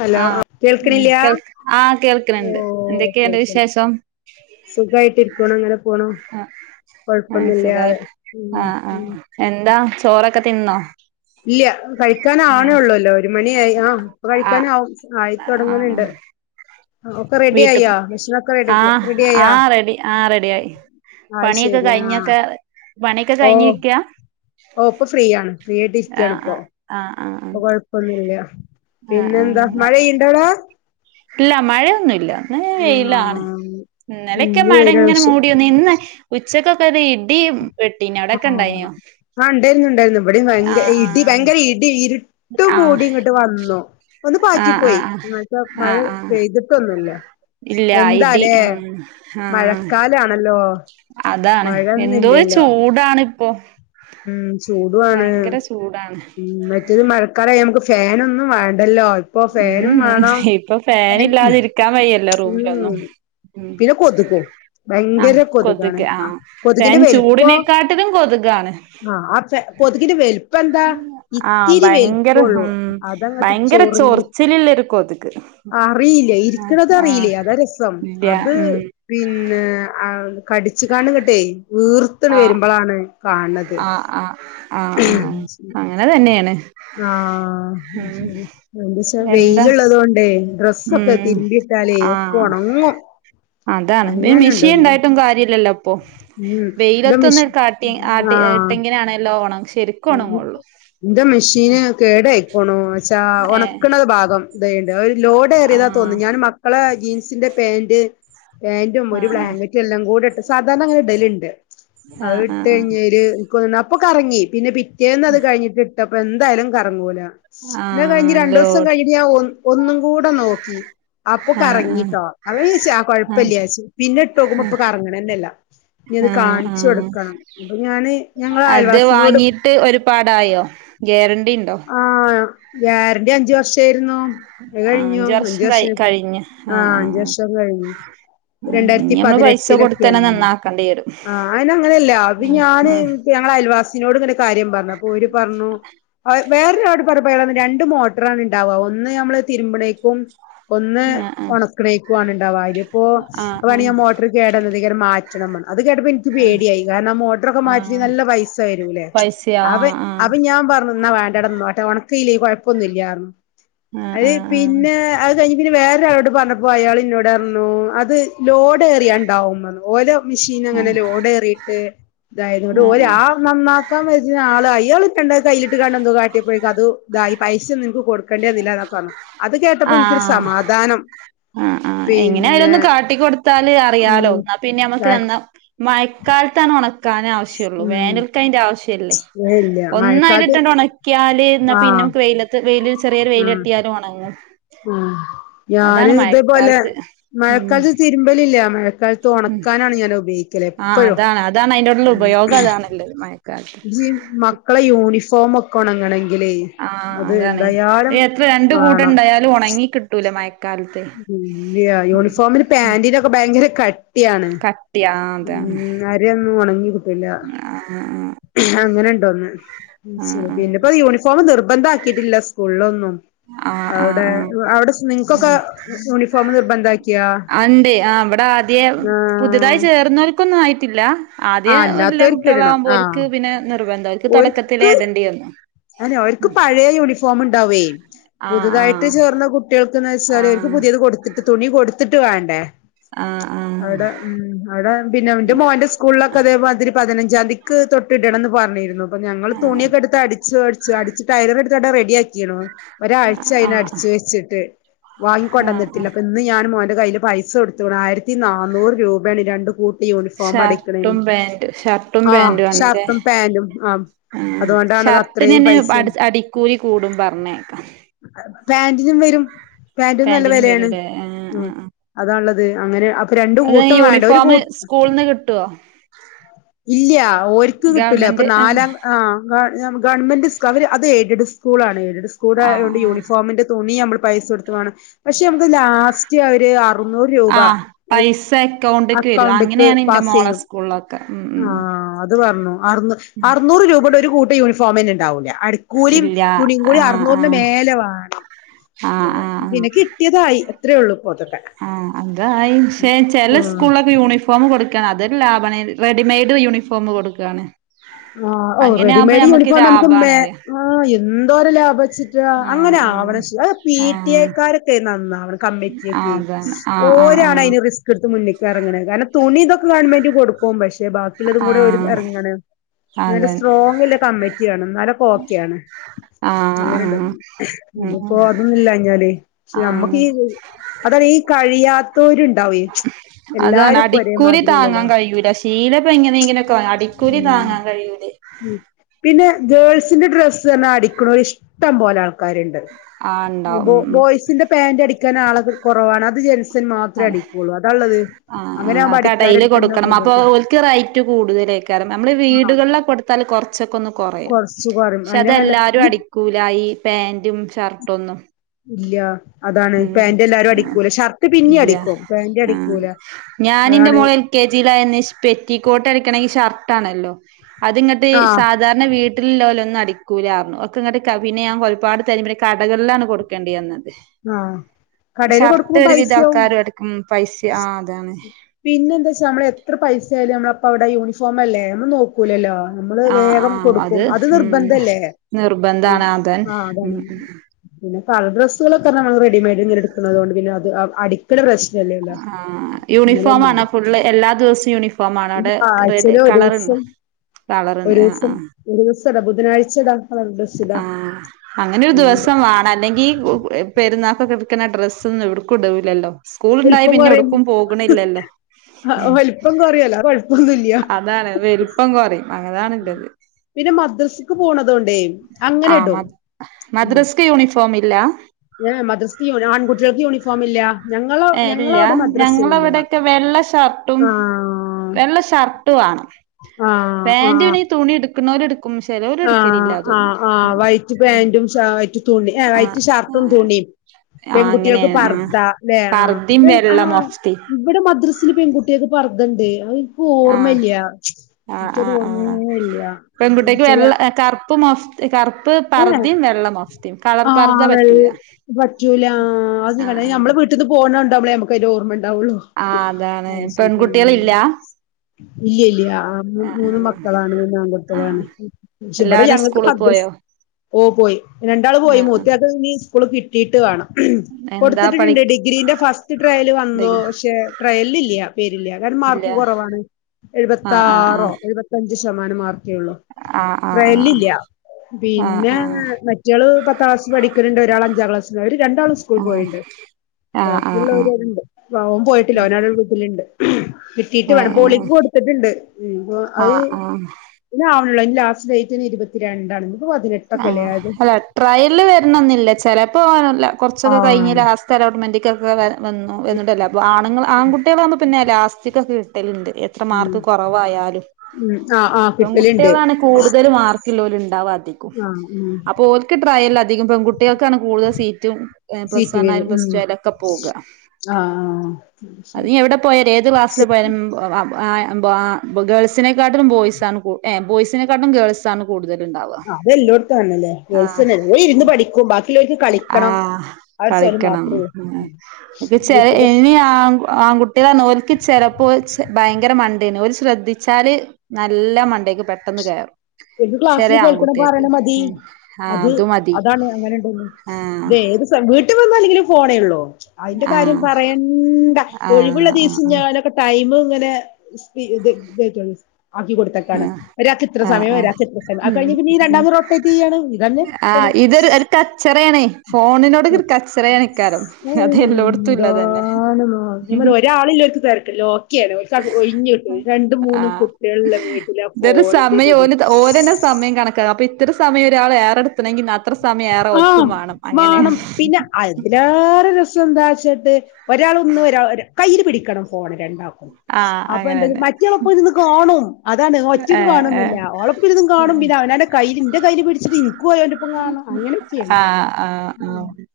Hello ആ ആഹ് ഉം കേൾക്കണില്ലയാ കേൾ ആഹ് കേൾക്ക്ണണ്ട് ഓ എന്തൊക്കെയുണ്ട് വിശേഷം സുഖായിട്ടിരിക്കണോ അങ്ങനെ പോണോ ആ സുഖമായിട്ട് ആഹ ആ ഉം എന്താ ചോറൊക്കെ തിന്നോ കഴിക്കാന ആഹ് ആണേള്ളൂല്ലോ ഒരു മണിയായി ആ അപ്പൊ കഴിക്കാനും ആഹ് ആയിത്തൊടങ്ങുന്നുണ്ട് വീട്ടിൽ റെഡിയാക്കിയോ ആഹ റെഡി ആയോ ആഹ റെഡി ആഹ റെഡി ആയി അത് പണിയൊക്കെ ശരി ആ കഴിഞ്ഞൊക്കെ പണിയൊക്കെ ഓ കഴിഞ്ഞിക്കാ ഓ ഇപ്പൊ ഫ്രീയണ് ഫ്രീയയിട്ട് ഇരിക്കാണ് ആഹ് ഇപ്പോ ആഹ് ആഹ് ആഹ് അ കൊഴപ്പൊന്നുംല്ല പിന്നെ എന്താ ആഹ് മഴ ആഹ് ഇണ്ടോടാ ഇല്ല മഴയൊന്നുമല്ല ഇന്നല ആ വെയിലാണ് ഇന്നലെയൊക്കെ ഇന്ന് മഴ വെയിലാണ് ഇങ്ങനെ പക്ഷെ മൂടിയോന്ന് ഇന്ന് ഉച്ചക്കൊക്കതെ ഇഡിയും ആ ആ ഉണ്ടായിരുന്നു ഇണ്ടായിരുന്നു ഇവിടെ ഭയങ്ക ആഹ് ഇടി ആഹ് ഭയങ്കര ഇടി ഇരു ട്ടും ആഹ് മൂടി ഇങ്ങോട്ട് വന്നു ഒന്ന് ആഹ് പാറ്റിപ്പോയി ആഹ് ആഹ് മഴ ആഹ് ആഹ് പെയ്തിട്ടൊന് ഇല്ല ഇടി ഉം ആഹ് മഴക്കാലാണല്ലോ അതാണ് എന്തോ മഴയൊന്നുംല്ലല്ലോ ചൂടണ് ഇപ്പോ ചൂടുആണ് മറ്റത് മഴക്കാലായാ നമുക്ക് ഫാനൊന്നും വാ ണ്ടല്ലോ ഇപ്പൊ ഫേനും ഉം വേണം ഇപ്പൊ ഫാനില്ലാതിരിക്കാൻ വയ്യല്ലോ റൂമിലൊന്നും ഉം ഉം പിന്നെ കൊതുകും ആഹ് ഭയങ്കര കൊതുകാണ് കൊതുക് ആഹ് ഫാൻ കൊതുകിന്റെ വലുപ്പോ ചൂടിനെക്കാട്ടിലും കൊതുകാണ് ആ ആചെ കൊതുക്കിന്റെ വലുപ്പം എന്താ ആഹ് ഇത്തിരി ഭയങ്കര വലുപ്പള്ളൂ ഉം അതങ്ങോട്ട് ച്ചൊ ഭയങ്കര റി ചൊറിച്ചിലില്ലൊരു കൊതുക് അറിയില്ല ആഹ് ഇരിക്കണത ആഹ് അറിയില്ല അതാ രസം ഇല്ല അത് ഉം പിന്നെ ആ കടിച്ചു കാണ്ടുങ്കട്ടെ വീർത്ത് വരുമ്പൊളാണ് കാ ആ ആ ആ ആ അങ്ങനെ തന്നെയാണ് ആ ഉം അത്ശരി എന്ത്‌ച്ചാ എന്താ വെയിലുള്ളത് കൊണ്ടേ ഡ്രസ്സൊക്കെ ഉം തിരുമ്പിയിട്ടാലേ ഒക്കെ ആഹ് ഉണങ്ങും അതാണ് പി മെഷീ ഇണ്ടായിട്ടും കാര്യല്ലല്ലോ ഇപ്പൊ ഉം ഇന്റെ വെയിലത്തൊന്ന് മിഷി കാട്ടി ആട്ടി ഇട്ടെങ്ങനാണല്ലോ എന്റെ ഉം മെഷീന് കേട് ആയിക്കണു വച്ചാ ഏഹ് ഉണക്കണത് ഭാഗം ഇതണ്ട് ഒരു ലോഡ് ഏറിയതാ ആഹ് തോന്നുന്നു ഞാന് മക്കളെ ജീൻസിന്റെ പാന്റ് പാന്റും ഒരു ആഹ് ബ്ലാങ്കറ്റ് എല്ലാം കൂടി ഇട്ട് സാധാരണ അങ്ങനെ ഇടലുണ്ട്. ആഹ് അത് ഇട്ട് ആഹ് ആഹ് കഴിഞ്ഞേല് അപ്പൊ കറങ്ങി പിന്നെ പിറ്റേന്ന് അത് കഴിഞ്ഞിട്ട് ഇട്ടപ്പൊ എന്തയാലും കറങ്ങൂല എന്നാ കഴിഞ് ആഹ് രണ്ടു ദിവസം ലോഡ് കഴിഞ്ഞ് ഞാൻ ഒ ഒന്നും കൂടെ നോക്കി അപ്പൊ ആഹ് ആഹ് കറങ്ങിട്ടോ അപ്പൊ വെച്ച് ആ ആഹ് കൊഴപ്പില്ലാച്ച്. പിന്നെ ഇട്ടോക്കുമ്പോ ഇപ്പൊ കറങ്ങണന്നല്ല. ഇനി അത് ആഹ് കാണിച്ചു ആഹ് കൊടുക്കണം. അപ്പൊ ഞാന് ഞങ്ങള അയൽവാസിനോട് ഇട്ട് ഒരുപാടായോ ഗേറണ്ടി ഉണ്ടോ? ആഹ് ഗ്യാരണ്ടി അഞ്ചു വർഷേ കഴിഞ്ഞു അത് ആഹ് കഴിഞ്ഞു. വർഷം അഞ്ച് കഴി വർഷായി കഴിഞ്ഞ് ആ ആഹ് അഞ്ച് ആഹ് വർഷം കഴിഞ്ഞു. ആഹ് ഇനി രണ്ടായിരത്തി നമ്മള് പൈസ കൊടുത്തന്നെ പതിനെട്ടിലൊക്കെയാണ് നന്നാക്കേണ്ടി വരും [inaudible] ആ അയ്നങ്ങനെയല്ല അത് ആഹ് ഞാന് ആഹ് ഞങ്ങൾ അയൽവാസിനോട് ഇങ്ങനെ കാര്യം പറഞ്ഞു അപ്പോര് പറഞ്ഞു വേറൊരാട് പറഞ്ഞപ്പൊ അയാള് പറഞ്ഞു രണ്ട് മോട്ടറാണ് ഉണ്ടാവുക ഒന്ന് നമ്മള് തിരുമ്പണേക്കും ഒന്ന് ആഹ് ആഹ് ഉണക്കണയിക്കുവാണ് ഉണ്ടാവാ, ഇതിപ്പോ അത് ആഹ് ആഹ് പണിയാൻ മോട്ടർ കേടുവൻ അതിക്കാരം മാറ്റണം [unintelligible] അത് കേട്ടപ്പോ എനിക്ക് പേടിയായി കാരണം ആ മോട്ടറൊക്കെ മാറ്റി ആഹ് നല്ല പൈസ വരൂല്ലേ? പൈസയോ അവ ആഹ് അപ്പ ഞാൻ പറ എന്നാ വേണ്ടട നിന്നോട്ടെ ഒണക്കീല്ലേ കൊഴപ്പോന്നൂല്ല്യാ പറഞ്ഞു. ആഹ് അത് ആഹ് പിന്നേ അത് കഴിഞ്ഞ് വേറൊരാളോട് പറഞ്ഞപ്പോ അയാള് എന്നോട് പറഞ്ഞു അത് ലോഡ് ഏറിയാ ഉണ്ടാവും പറഞ്ഞു. ഓലോ മെഷീൻ അങ്ങനെ ആഹ് ലോഡേറീറ്റ് ഇതായത്. ന്ന്ട്ട് ഓല് ആഹ് ആ നന്നാക്കാൻ വജ്ജുന്ന ആള് ആയി [unintelligible] കൈലിട്ട്ക്കാണ്ട് എന്തോ കാട്ടിയപ്പോയേക്ക് അത് ഇതായി പൈസൊന്നും എനക്ക് കൊടുക്കേണ്ടി വന്നില്ലാ പറഞ്ഞെ അത് കേട്ടപ്പോ എനിക്കൊര് സമാധാനം ആ ആ എങ്ങനെ ആലും പിന്നെ ഒന്ന് കാട്ടിക്കൊടുത്താല് ഉം അറിയാലോ എന്നാ പിന്നെ നമ്മക്ക് ടാക്സ് എന്നാ മയക്കാലത്താണ് ഒണക്കാൻ ആവശ്യയൊള്ളൂ ഉം വേനൽക്ക് അയിന്റെ ആവ ശ്യല്ലേ. ഏ ഇല്ല മഴക്കാലത്ത് ഒന്നയിലിട്ടണ്ട് ഒണക്കിയാല് എന്നാ ആ പിന്നെ നമ്മക്ക് വെയിലത്ത് വെയ്ല് ചെറിയെര് ആ വെയില് തട്ടിയാലും ഒണങ്ങും. ആ ഞാന് ഇതേ പോലെ ഉം മഴക്കാലത്ത് തിര്മ്പല് ഇല്ല മഴ കാലത്ത് ഉം ഒണക്കാനാണ് ഞാൻ ഉപയോഗിക്കല് ആഹ് എപ്പഴും അതാണ് അതാണ് അയിന്റോടുള്ള ഉം ഉപയോഗം അതാണുള്ളത് യ് മഴക്കാലത്ത് മക്കളെ യൂണിഫോം ഒക്കെ ഒണങ്ങണെ ആ അതാണ്. എത്ര രണ്ട് കൂടം ഇണ്ടായാലും ഒണങ്ങി കിട്ടൂല്ലാ മഴ ഇല്ല്യാ യൂണിഫോമിന് ഉം പാൻ്റിനൊക്കെ ബയങ്കര കട് ട്ടിയാണ്. കട്ടിയാ ആഹ് ഉം അതാണ് അന്നേരെ ഒന്നും ഒണങ്ങി ട്ടില്ല. അങ്ങനെ ഉണ്ട് ഒന്ന് ആഹ് ശെരി പിന്നെ ഇപ്പോ യൂണിഫോം നിർബന്ധം ആക്കിട്ടില്ലാ സ്കൂളിലൊന്നും ആഹ് അവടെ അവടെ നിങ്ങക്കൊക്കെ യൂണിഫോം നിർബന്ധാക്കിയാ അണ്ടേ ആ അവടെ ആദ്യ പുതാതായി ആഹ് ചേർന്നവറ്ക്കൊന്നും ആയി ല്ലാ ആദ്യ ഓല അല്ലാത്തോർക്ക് ഇടണം കുട്ടികളാമ്പോ ആഹ് ഓര്ക്ക് പിന്നെ നിർബന്ധാ ഓർക്ക് തൊടകത്തിലെ ഇടേണ്ടി വന്ന് [unintelligible] ഓര്ക്ക് പഴയ യൂണിഫോം ഒണ്ടാവേ ആഹ് പുതുതായിട്ട് ആഹ് ചേർന്ന കുട്ടികൾക്ക് എന്ന് വെച്ചാല് ആഹ് പുതിയത് കൊടുത്തിട്ട് തുണി കൊടുത്തിട്ട് വേണ്ടേ ആഹ് അവടെ ഉം അവടെ പിന്നെ എന്റെ മോന്റെ സ്കൂളിലൊക്കെ അതേമാതിരി പതിനഞ്ച് ജതിക്ക് തൊട്ടി ഇടണം എന്ന് പറഞ്ഞിര്ന്നു അപ്പൊ ഞങ്ങള് ആഹ് തുണിയൊക്കെ എട്ത്ത് അടി അടിച്ച് ടൈലർ റെഡിയ ആക്കിണ് ഒരാഴ്ചാ ആഹ് അയിന് ആഹ് അടിച്ച് വെച്ചിട്ട് വാങ്ങിക്കൊണ്ട് ആഹ് വന്നിട്ടില്ല അപ്പൊ ഇന്ന് ഞാൻ മോന്റെ കയ്യില് പൈസ കൊടുത്ത് വിടാ ആയിരത്തി നന്നൂറ് രൂപയാണ് രണ്ട് കൂട്ട യൂണിഫോം ഷർട്ടും അടിക്കണേന് പാന്റും ഷർട്ടും ആ ഷർട്ടും പാന്റും ആ ആ അതുകൊണ്ടാണ് അത് ഷർട്ട് അത്രയും ഷർട്ടിന് പൈസ അടി അടിക്കൂലി കൂടും പറഞ്ഞേക് പാന്റിനും വരും പാന്റും പാന്റീനും വരൂല്ലേ ആ ആ ആ ഒള്ളാതാ അങ്ങനെ അപ്പൊ രണ്ട് കൂട്ടം വേണ്ട ഒര് കു സ്കൂൾന്ന് കിട്ടോ ഇല്ല ഒര്ക്ക് കിട്ടൂല്ലാ അപ്പൊ ഗവൺമെന്റ് ആഹ് നാലാം ആ ആ ഗവൺമെന്റ് സുകു അവര് അത് എയ്ഡ് സ്കൂളാണ് എയ്ഡ് സ്കൂളായോണ്ട് ആഹ് യൂണിഫോമിന്റെ തുണി നമ്മള് പൈസ കൊട്ത്ത് വേണം പക്ഷെ നമക്ക് ലാസ്റ്റ് അവര് ആറുന്നൂറ് രൂപ ആഹ് പൈസ അക്കൗണ്ട്ക്ക് വരും അക്കൗണ്ടക്ക് അങ്ങനെയാണ് പ ഇന്റെ മോളെ സ്കൂള് ഓക്കെ ഉം ഉം ആ അത് പറഞ്ഞു അറൂ ഉം ആറ്നൂറ് രൂപയുടെ ഒര് കൂട്ടാം യൂണിഫോം തന്നെ ഒണ്ടാവൂല്ല്യാ അട്ക്കൂലിയും ഇല്ല തുണി കൂലിയും ആഹ് ആറ്ന്നൂറിറെ ആഹ് മേലേ വേണം ആഹ് ആഹ് പിന്നെ കിട്ടിയാതായി അത്ര ഒള്ളൂ ഇപ്പോ ആ അതായി ശെ ചെല ഉം സ്കൂളിലൊക്കെ യൂണിഫോം കൊ കൊട്ക്കാണ് അതെല്ലാം ലബാണ് റെഡിമെയ്ഡ് യൂണിഫോം കൊട്ക്കാണ് ആ ഓ റെഡിമെയഡ് യൂണിഫോം നമക്ക് ആ മെ ലാഭാണ് അറിയ എന്തോര് ലാഭാച്ചിട്ട് ആഹ് അങ്ങനെ ആ ആവണം ആഹ് പിടിഎ ആഹ് കാരൊക്കെ നന്നാവണം കമ്മറ്റിക്ക് ആഹ് അതാണ് ഓരാണ് ആഹ് അയിന് റിസ്ക് എട്ത്ത് മുന്നിക് എറങ്ങണം കാരണം തുണി ഇതൊക്കെ ഗവൺമെന്റ് കൊടുക്കും പശെ ആഹ് ബാക്കിയെള്ളതും കൂടെ ഒര് ആഹ് എറങ്ങാണ് ആഹ് എന്നട്ട് അതാണ് സ്ട്രോങ്ല്ലാ കമ്മിറ്റി വേണം എന്നാലെ ഓക്കേ ആണ് ആഹ് അങ്ങനെണ്ടോ ആഹ് ഉം ഉം ഇതിപ്പോ അതൊന്നു ഇല്ലാഞ്ഞാല് ആഹ് നമ്മക്ക് ഇ അതാണ് ഈ കഴിയാത്തവർ ഉണ്ടാവും അതാണ് അടിക്കൂലി താങ്ങാൻ കഴിയൂല്ലാ ശീലപ്പ എങ്ങനെ എങ്ങനെയങ്കിലും ആ അടിക്കൂലി ഉം താങ്ങാൻ കഴിയൂലേ ഉം പിന്നെ ഗേൾസിന്റെ ഡ്രെസ്സ് തന്നെ അടിക്കോണേര് ഇഷ്ടം പോലെ ആ ആൾക്കാര് ഉണ്ട് ആഹ് ഇത് ഇണ്ടാവും ഇപ്പോ ഉം ഉം ബോയ്സിൻ്റെ പാന്റ് അടിക്കാൻ ആൾ കുറവാണ് അത് ജെയിംസ് മാത്ര അടിക്കോള്ളൂ അതാ ഒള്ളത് ആ ആ ആ കടയില് കൊടുക്കണം അപ്പൊ ഒർക്ക് റൈറ്റ് കൂടുതലേക്കാറും നമ്മള് വീട് ആ ടുകൾലൊക്കെ കൊടുത്താല് കൊറച്ചൊക്കൊന്ന് കൊറയും കൊറച്ച് കുറയും പക്ഷെ അയിനങ്ങല്ല അതെല്ലാരും അടിക്കൂല ഈ പാ ന്റും ഷർട്ട് ഒന്നും. ഇല്ല അതാണ് പാന്റ് എല്ലാരും ആഹ് അടിക്കൂലെ ഷർട്ട് പിന്നേം ഇല്ല അടിക്കും പാന്റ് ആഹ് അടിക്കൂല ഞാന് ഇന്റെ അതാണ് മോള് എൽ. കെ. ജി. യിലായന്ന് ഷ് മ്പെറ്റിക്കോട്ട് അടിക്കണെങ്കി ഷർട്ട് ആണല്ലോ അത്ങ്ങട്ട് ആ സാധാരണ വീട്ടിലില്ലോലൊന്നും അടിക്കൂലാറഞ്ഞു ഒക്കെ ഇങ്ങട്ട്കാ പിന്നെ ഞാൻ ഒരുപാട് തെരബയെ കടകളിലാണ് കൊടുക്കേണ്ടി വന്നത് ആ കടേല് ഷർട്ട് കൊടുക്കുമ്പോ ഒരു വിധ പൈസയാവും ആൾക്കാരും എടുക്കും പൈസ ആ അതാണ്. പിന്നെ എന്താച്ചാ നമ്മള് എത്ര പൈസായാലും നമ്മള് അപ്പോ അവിടെ യൂണഫോം അല്ലേ നമ്മള് നോ ക്കൂലല്ലോ നമ്മള് ആഹ് വേഗം ആഹ് കൊടുക്കും അത് ഉം നിർബന്ധല്ലേ ഉം നിർബന്ധാണ് അതൻ ആഹ് അതാണ് ഉം ഉം പിന്നെ കളർ ഡ്രസ്സുകളൊക്കെ നമ്മൾ റെഡിമയ്ഡ് ഇങ്ങനെ ഇട്ക്ക്ണത്കൊണ്ട് പിന്നെ അത് അടിക്ക്ണ പ്രശ് ആഹ് യൂണി ഫോം ആണോ ഫുള് എല്ലാ ദിവസ്‌ യൂണിഫോം ആണോ അ ഇനി വിടെ ആഴ്ചയിൽ റെഡി ഒരു കളർണ്ടോ ദിവസം കളറ്ണ്ട് ആഹ് ആഹ് ച്ചെട ബുധനാഴ്ചടാ കളർ ഡ്രസ്സ് ഇടാ ആഹ് അങ്ങനൊരു അങ്ങനെണ്ട് ദിവസം വാണ്ണം അല്ലെങ്കി പെരുന്ന കിടക്കുന്ന ഡ്രസ്സ് ഒന്നും എവിടുക്കും ഇടൂലല്ലോ സ്കൂള്ണ്ടായി വലിപ്പം പിന്നെ കുറയും എവ്ട്ക്കും പോക്ണില്ലല്ലോ ഉം വലിപ്പം കുറയല്ലോ കൊഴപ്പൊന്നുല്ല അതാണ് വലുപ്പം കൊറിം അതാണ് ഇല്ലത് പിന്നെ മദ്രസ്ക്ക് പോണതോണ്ടേ അങ്ങനെ ആഹ് ഇടും മ ഉം മദ്രസ്ക്ക് യൂണിഫോം ഇല്ല ഏഹ് മദ്രസക്ക് യുണീ ആൺകുട്ട്യാൾക്ക് യൂണിഫോം ഇല്ല ഞങ്ങള ഏഹ് ഇല്ല ഞങ്ങളവിടെ മദ്രസ ഇല്ല ഞങ്ങളവടൊക്കെ വെള്ള ഷർട്ടും ആഹ് വെള്ള ഷർട്ട് വാ ആണ് ആഹ് പാൻ്റ് ആഹ് പിന്നെ ഈ തുണിട് ആഹ് ആഹ് ആഹ് വൈറ്റ് പാന്റും ഷാ വൈറ്റ് തുണിം ഏഹ് ആഹ് വൈറ്റ് ഷർട്ടും ആഹ് തുണിം പെൺകുട്ടികൾക്ക് അങ്ങനെയാണ് ആഹ് പർദ്ധ. പർദ്ദയും ആഹ് വെള്ള ആഹ് മൊഫ്തേം ഇവിടെ മദ്രസില് പെൺകുട്ടിയാക്ക് പർദ്ധണ്ട് അത് ആഹ് ഓർമല്ല്യ ആഹ് ഇറ്റൊരു ആഹ് ഓർമേ ആഹ് ഇല്ല്യ മു പെൺകുട്ടിക്ക് വെള്ള എ കറുപ്പ് മഫ്ത് കറുപ്പ് കറുപ്പ് ഏഹ് പർദ്ദിം വെള്ളം മഫ്തിം കളർ പർദ്ദ ആഹ് വെ പറ്റൂല്ല പറ്റൂല ആഹ് അത് ഞാൻ ആഹ് കണ്ട ആഹ് നമ്മളെ വീട്ട്ന്ന് പോണണ്ടാവുമ്പളേ നമക്ക് അതിൻ്റെ ഓർമ്മണ്ടാവുള്ളു ആഹ് അതാണ് അത് ശരി ആഹ് അഹ് പെൺകുട്ടികളില്ല ഇല്ല്ഇല്ല്യ ആഹ് മൂ മൂന്ന് മക്കളാണ് മൂന്ന് ആൺ [unintelligible] ളാണ് ആഹ് ക്ഷെ ഇവിടെ എല്ലാരും ഞങ്ങൾക്ക് മദ്രസ് [unintelligible] ഓ പോയി രണ്ടാള് പോയി ആഹ് ആഹ് മൂത്തയാക്ക് ഇനി സ്കൂള് കിട്ടിയിട്ട് വാണം. എന്താ കൊട്ത്തിട്ട്ട്ട്ണ്ട് പഠിക്ക ഡിഗ്രീന്റെ ഫസ്റ്റ് ട്രയല് വന്നൂ ക്ഷെ ട്രയലില്ല്യ പേരില്ല കാര്ണം ഇല്ല മാർക്ക് കൊറവാണ് ആഹ് ആഹ് എഴുപത്താറോ എഴുപത്തഞ്ച് ശമാനം മാർ ക്കേള്ളു ആഹ് ആഹ് ട്രയല്ലില്ല്യ ആഹ് പിന്നെ ആഹ് മറ്റെള് പത്താളാസ്സ് പഠിക്ക്ണ് ണ്ട് ഒരാൾ അഞ്ചാ ക്ലാസ്സില് ര് രണ്ടാളും സ്കൂൾ പോയിണ്ട് ആഹ് ആഹ് ആഹ് ആഹ് ആഹ് ബാക്കിയുള്ളവരവിടണ്ട് ഓൻ പോയിട്ടില്ല ഓനവിടെ വീട്ടിലുണ്ട്. കിട്ടീട്ട് വേണം ആഹ് പോളിക്ക് കൊടുത്തിട്ട്ണ്ട് ഉം അഹ് അ ആഹ് [unintelligible] ആഹ് ആഹ് പിന്നെ ആണല്ലോ ലാസ്റ്റ് ഡേറ്റ് ഇനി ഇരുപത്തി രണ്ടാണ്. ആഹ അല്ല ട്രയല് വരണംന്നില്ല ചെല പോകാനല്ല ആ കുറച്ചൊക്കെ കഴിഞ്ഞ ലാസ്റ്റ് അലോട്ട്മെന്റൊക്കെ വന്ന വന്നിട്ടല്ല അപ്പോ ആുൾ ആൺകട്ടികള പിന്നെ ലാസ്റ്റക്ഒക്കെ കിട്ടലുണ്ട് എത്ര ഉം മാർക്ക് കുറവായാലും ഉം ആഹ് ആഹ് കിട്ടലുണ്ട് പെൺകുട്ടികളാണ് കൂടുതൽ മാർക്കില്ല പോലും ഉണ്ടാവാതിക്കും ആഹ് ഉം അപ്പൊ ഓൾക്ക് ട്രായല്ലധികം പെൺകുട്ടി കുട്ടികൾക്കാണ് കൂടുതൽ സീറ്റും ഏഹ് പ്ലസ് സീറ്റ് വൺ വരും ആയാലും പ്ലസ് ഉം ടു ആയാലും ഒക്കെ പോവുക ആഹ് അത് നീ എവിടെ പോയാലും ഏത് ക്ലാസ്സില് പോയാലും ആഹ് ആം ബോ ആഹ് ഗേൾസിനെക്കാട്ടിലും ബോയ്സ് ആണ് കു ഏ ബോയ്സിനെക്കാട്ടിലും ഗേൾസ്ണ് കൂടുതൽ ഇണ്ടാവുക എല്ലോടത്തുംന്നല്ലേ വേൾസന ഏ ഇരുന്ന് പഠിക്കും ബാക്കിുള്ളവർക്ക് കളിക്കണം അവടെ സ്വരം മാത്രമേ മു മു ചെല ഇനി ആ ആൺകുട്ടികളെ നോൽക്ക് ചെലപ്പോ ഭയങ്കര മണ്ടേന് ഒരു ശ്രദ്ധിച്ചാല് നല്ല മണ്ടേക്ക് പെട്ടെന്ന് കയറും. എന്ത് ക്ലാസ്സില് ചെറിയ കേൾക്കണം. ആൺകുട്ടിയക്ക് പറയണത് മതി ഉം ആഹ് മതി അത് അങ്ങനെയുണ്ട് ആഹ് ഏത് വീട്ടിലെ അല്ലെങ്കിൽ ഫോണേ ഉള്ളൂ? അതിന്റെ കാര്യം ആഹ് പറയണ്ട ഒഴിവ ആഹ് ആഹ് [inaudible] ആക്കി കൊടുത്തക്കാണ് ഒരാൾക്ക് ഇത്ര ആഹ് സമയം ആഹ് ഒരാൾക്ക് എത്ര സ്ഥാനം അത് കഴിഞ്ഞ് പിന്നീ രണ്ടാമത് റോട്ടേട്ട് ഇയാണ് ഇതന്നെ ആഹ് ഇതൊരു ഒരു കച്ചറയാണ് ഫോണിനോട് ത ഒരു കച്ചറയാണിക്കാരം ആയ അത് എല്ലോടത്തും ഇല്ലതന്നെ എന്താണ് ഒരാള തിരക്കല്ല ഒഴിഞ്ഞ കിട്ട് രണ്ട് മൂന്നും കുട്ടികളുടെ വീട്ടില ആ ഫോണ സമയ ഓന്ന സമയ കണക്ക അപ്പൊ ഇത്ര സമയം ഒരാൾ ഏറെടുത്തണെങ്ക ആഹ വേണം പിന്നെ അതിലേറെ രസ എന്താച്ചിട്ട് ഒരാൾ ഒന്ന് കയ്യില് പിടിക്കണം ഫോൺ രണ്ടാ ആഹ് അപ്പൊ എന്ത അങ്ങനെന്നെ മറ്റള പോയി നിന്ന് കണ്ണും അത ആണ് ഒച്ചയ്ക്ക് ഏഹ് കാണുന്നുല്ല ഏഹ് ഓളോപ്പിരുന്ന് കാണും പിന്നെ അവനന്റെ കയ്ൽ ന്റെ കയ്ൽ പിടിച്ചിട്ട് ഇൻക്കുംഓയോന്റെപ്പം കാണ് ണം അഹ് അഹ് അഹ്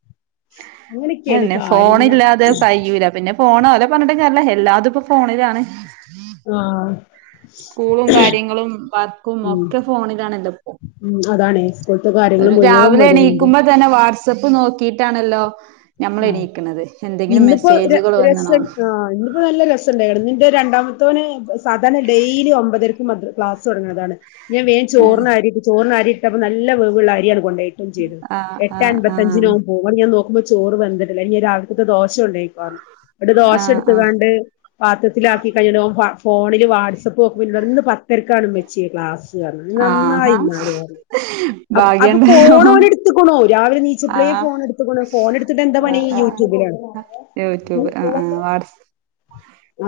അങ്ങനെയൊക്കെയാണ് ന്നെ കാര്യങ്ങള് ഫോണില്ലാതെ കയ്യുല, പിന്നെ ഫോൺലെ പറഞ്ഞിട്ടും കാര്യല്ല എല്ലാതും ഇപ്പോ ഫോണിലാണ്. ആഹ് സ്കൂളും കാര്യങ്ങളും വർക്കും ഉം ഒക്കെ ഫോണിലണല്ലോപ്പോ ഉം അതാണ് സ്കൂൾത്തെ കാര്യങ്ങൾ മുഴുവൻ രാവ് ലെ വിടുന്നുണ്ട് എണീക്കുമ്പോ തന്നെ വാട്സപ്പ് നോക്കിറ്റാണല്ലോ ആഹ് ഇന്നിപ്പോ ര രസ് വന്നണോ ആ്ഹ് ഇന്നിപ്പോ നല്ല രസ്ണ്ടകണ് ഇന്റെ രണ്ടാമ മുത്തൊന്ന് സാധാണ ഡെയിലി ഒമ്പതരക്ക് മദ്ർ ക്ലാസൊടങ്ങണതാണ് ഞാൻവേ ഏഹ് ചോറിനരിട്ട് ചോറിനരിട്ടപ്പ നല്ല വേവ്ള്ള അരിയണ് കൊണ്ടെയിട്ട് ചെയ്ത് ആഹ് എട്ട് ആഹ് ആഹ് അമ്പപത്തഞ്ചിനവ പോം അത് ഞ നോ ചോറ് വേന്തിട്ടില്ല ഇനി രാവിൽതത്തെക്കെ ദോശണ്ടായിക്കോു ടെ ദോശ ആഹ് ആഹ് എടുത്ക്കാണ്ട് പാത്രത്തിലാക്കി കഴിഞ്ണ്ട് ഒൻ ഫ ഫോണില് വാട്സപ്പ്ക്കുമ്പന്നോട്റയുംന്ന് പത്തരക്കാണ് ഉമ്മച്ചി ക്ലാസ്. ന്ന്റഞ്ഞു ആഹാ നന്നായി [unintelligible] അത് ഭാഗ്യണ്ടല്ലോ പോണോനെട്ത്തുക്കുണു രാവിലെ നീച്ചപ്ളെ ആഹ് ഫോൺ എടുത്ക്ക്ണു ഫോൺ എടുത്തിട്ട് എന്താ പണി ആഹ് യൂറ്റൂബിലാണ്. ആഹ് യൂട്യൂബ് ആഹ് ആഹ് വാട്സ്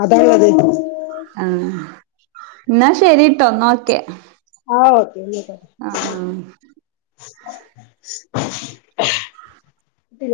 അത [unintelligible] അതെ ആ എന്നാ ശരിട്ടോഎന്നാ ഒക്കെ ആ ഓക്കെ ആഹ് ആഹ് [unintelligible]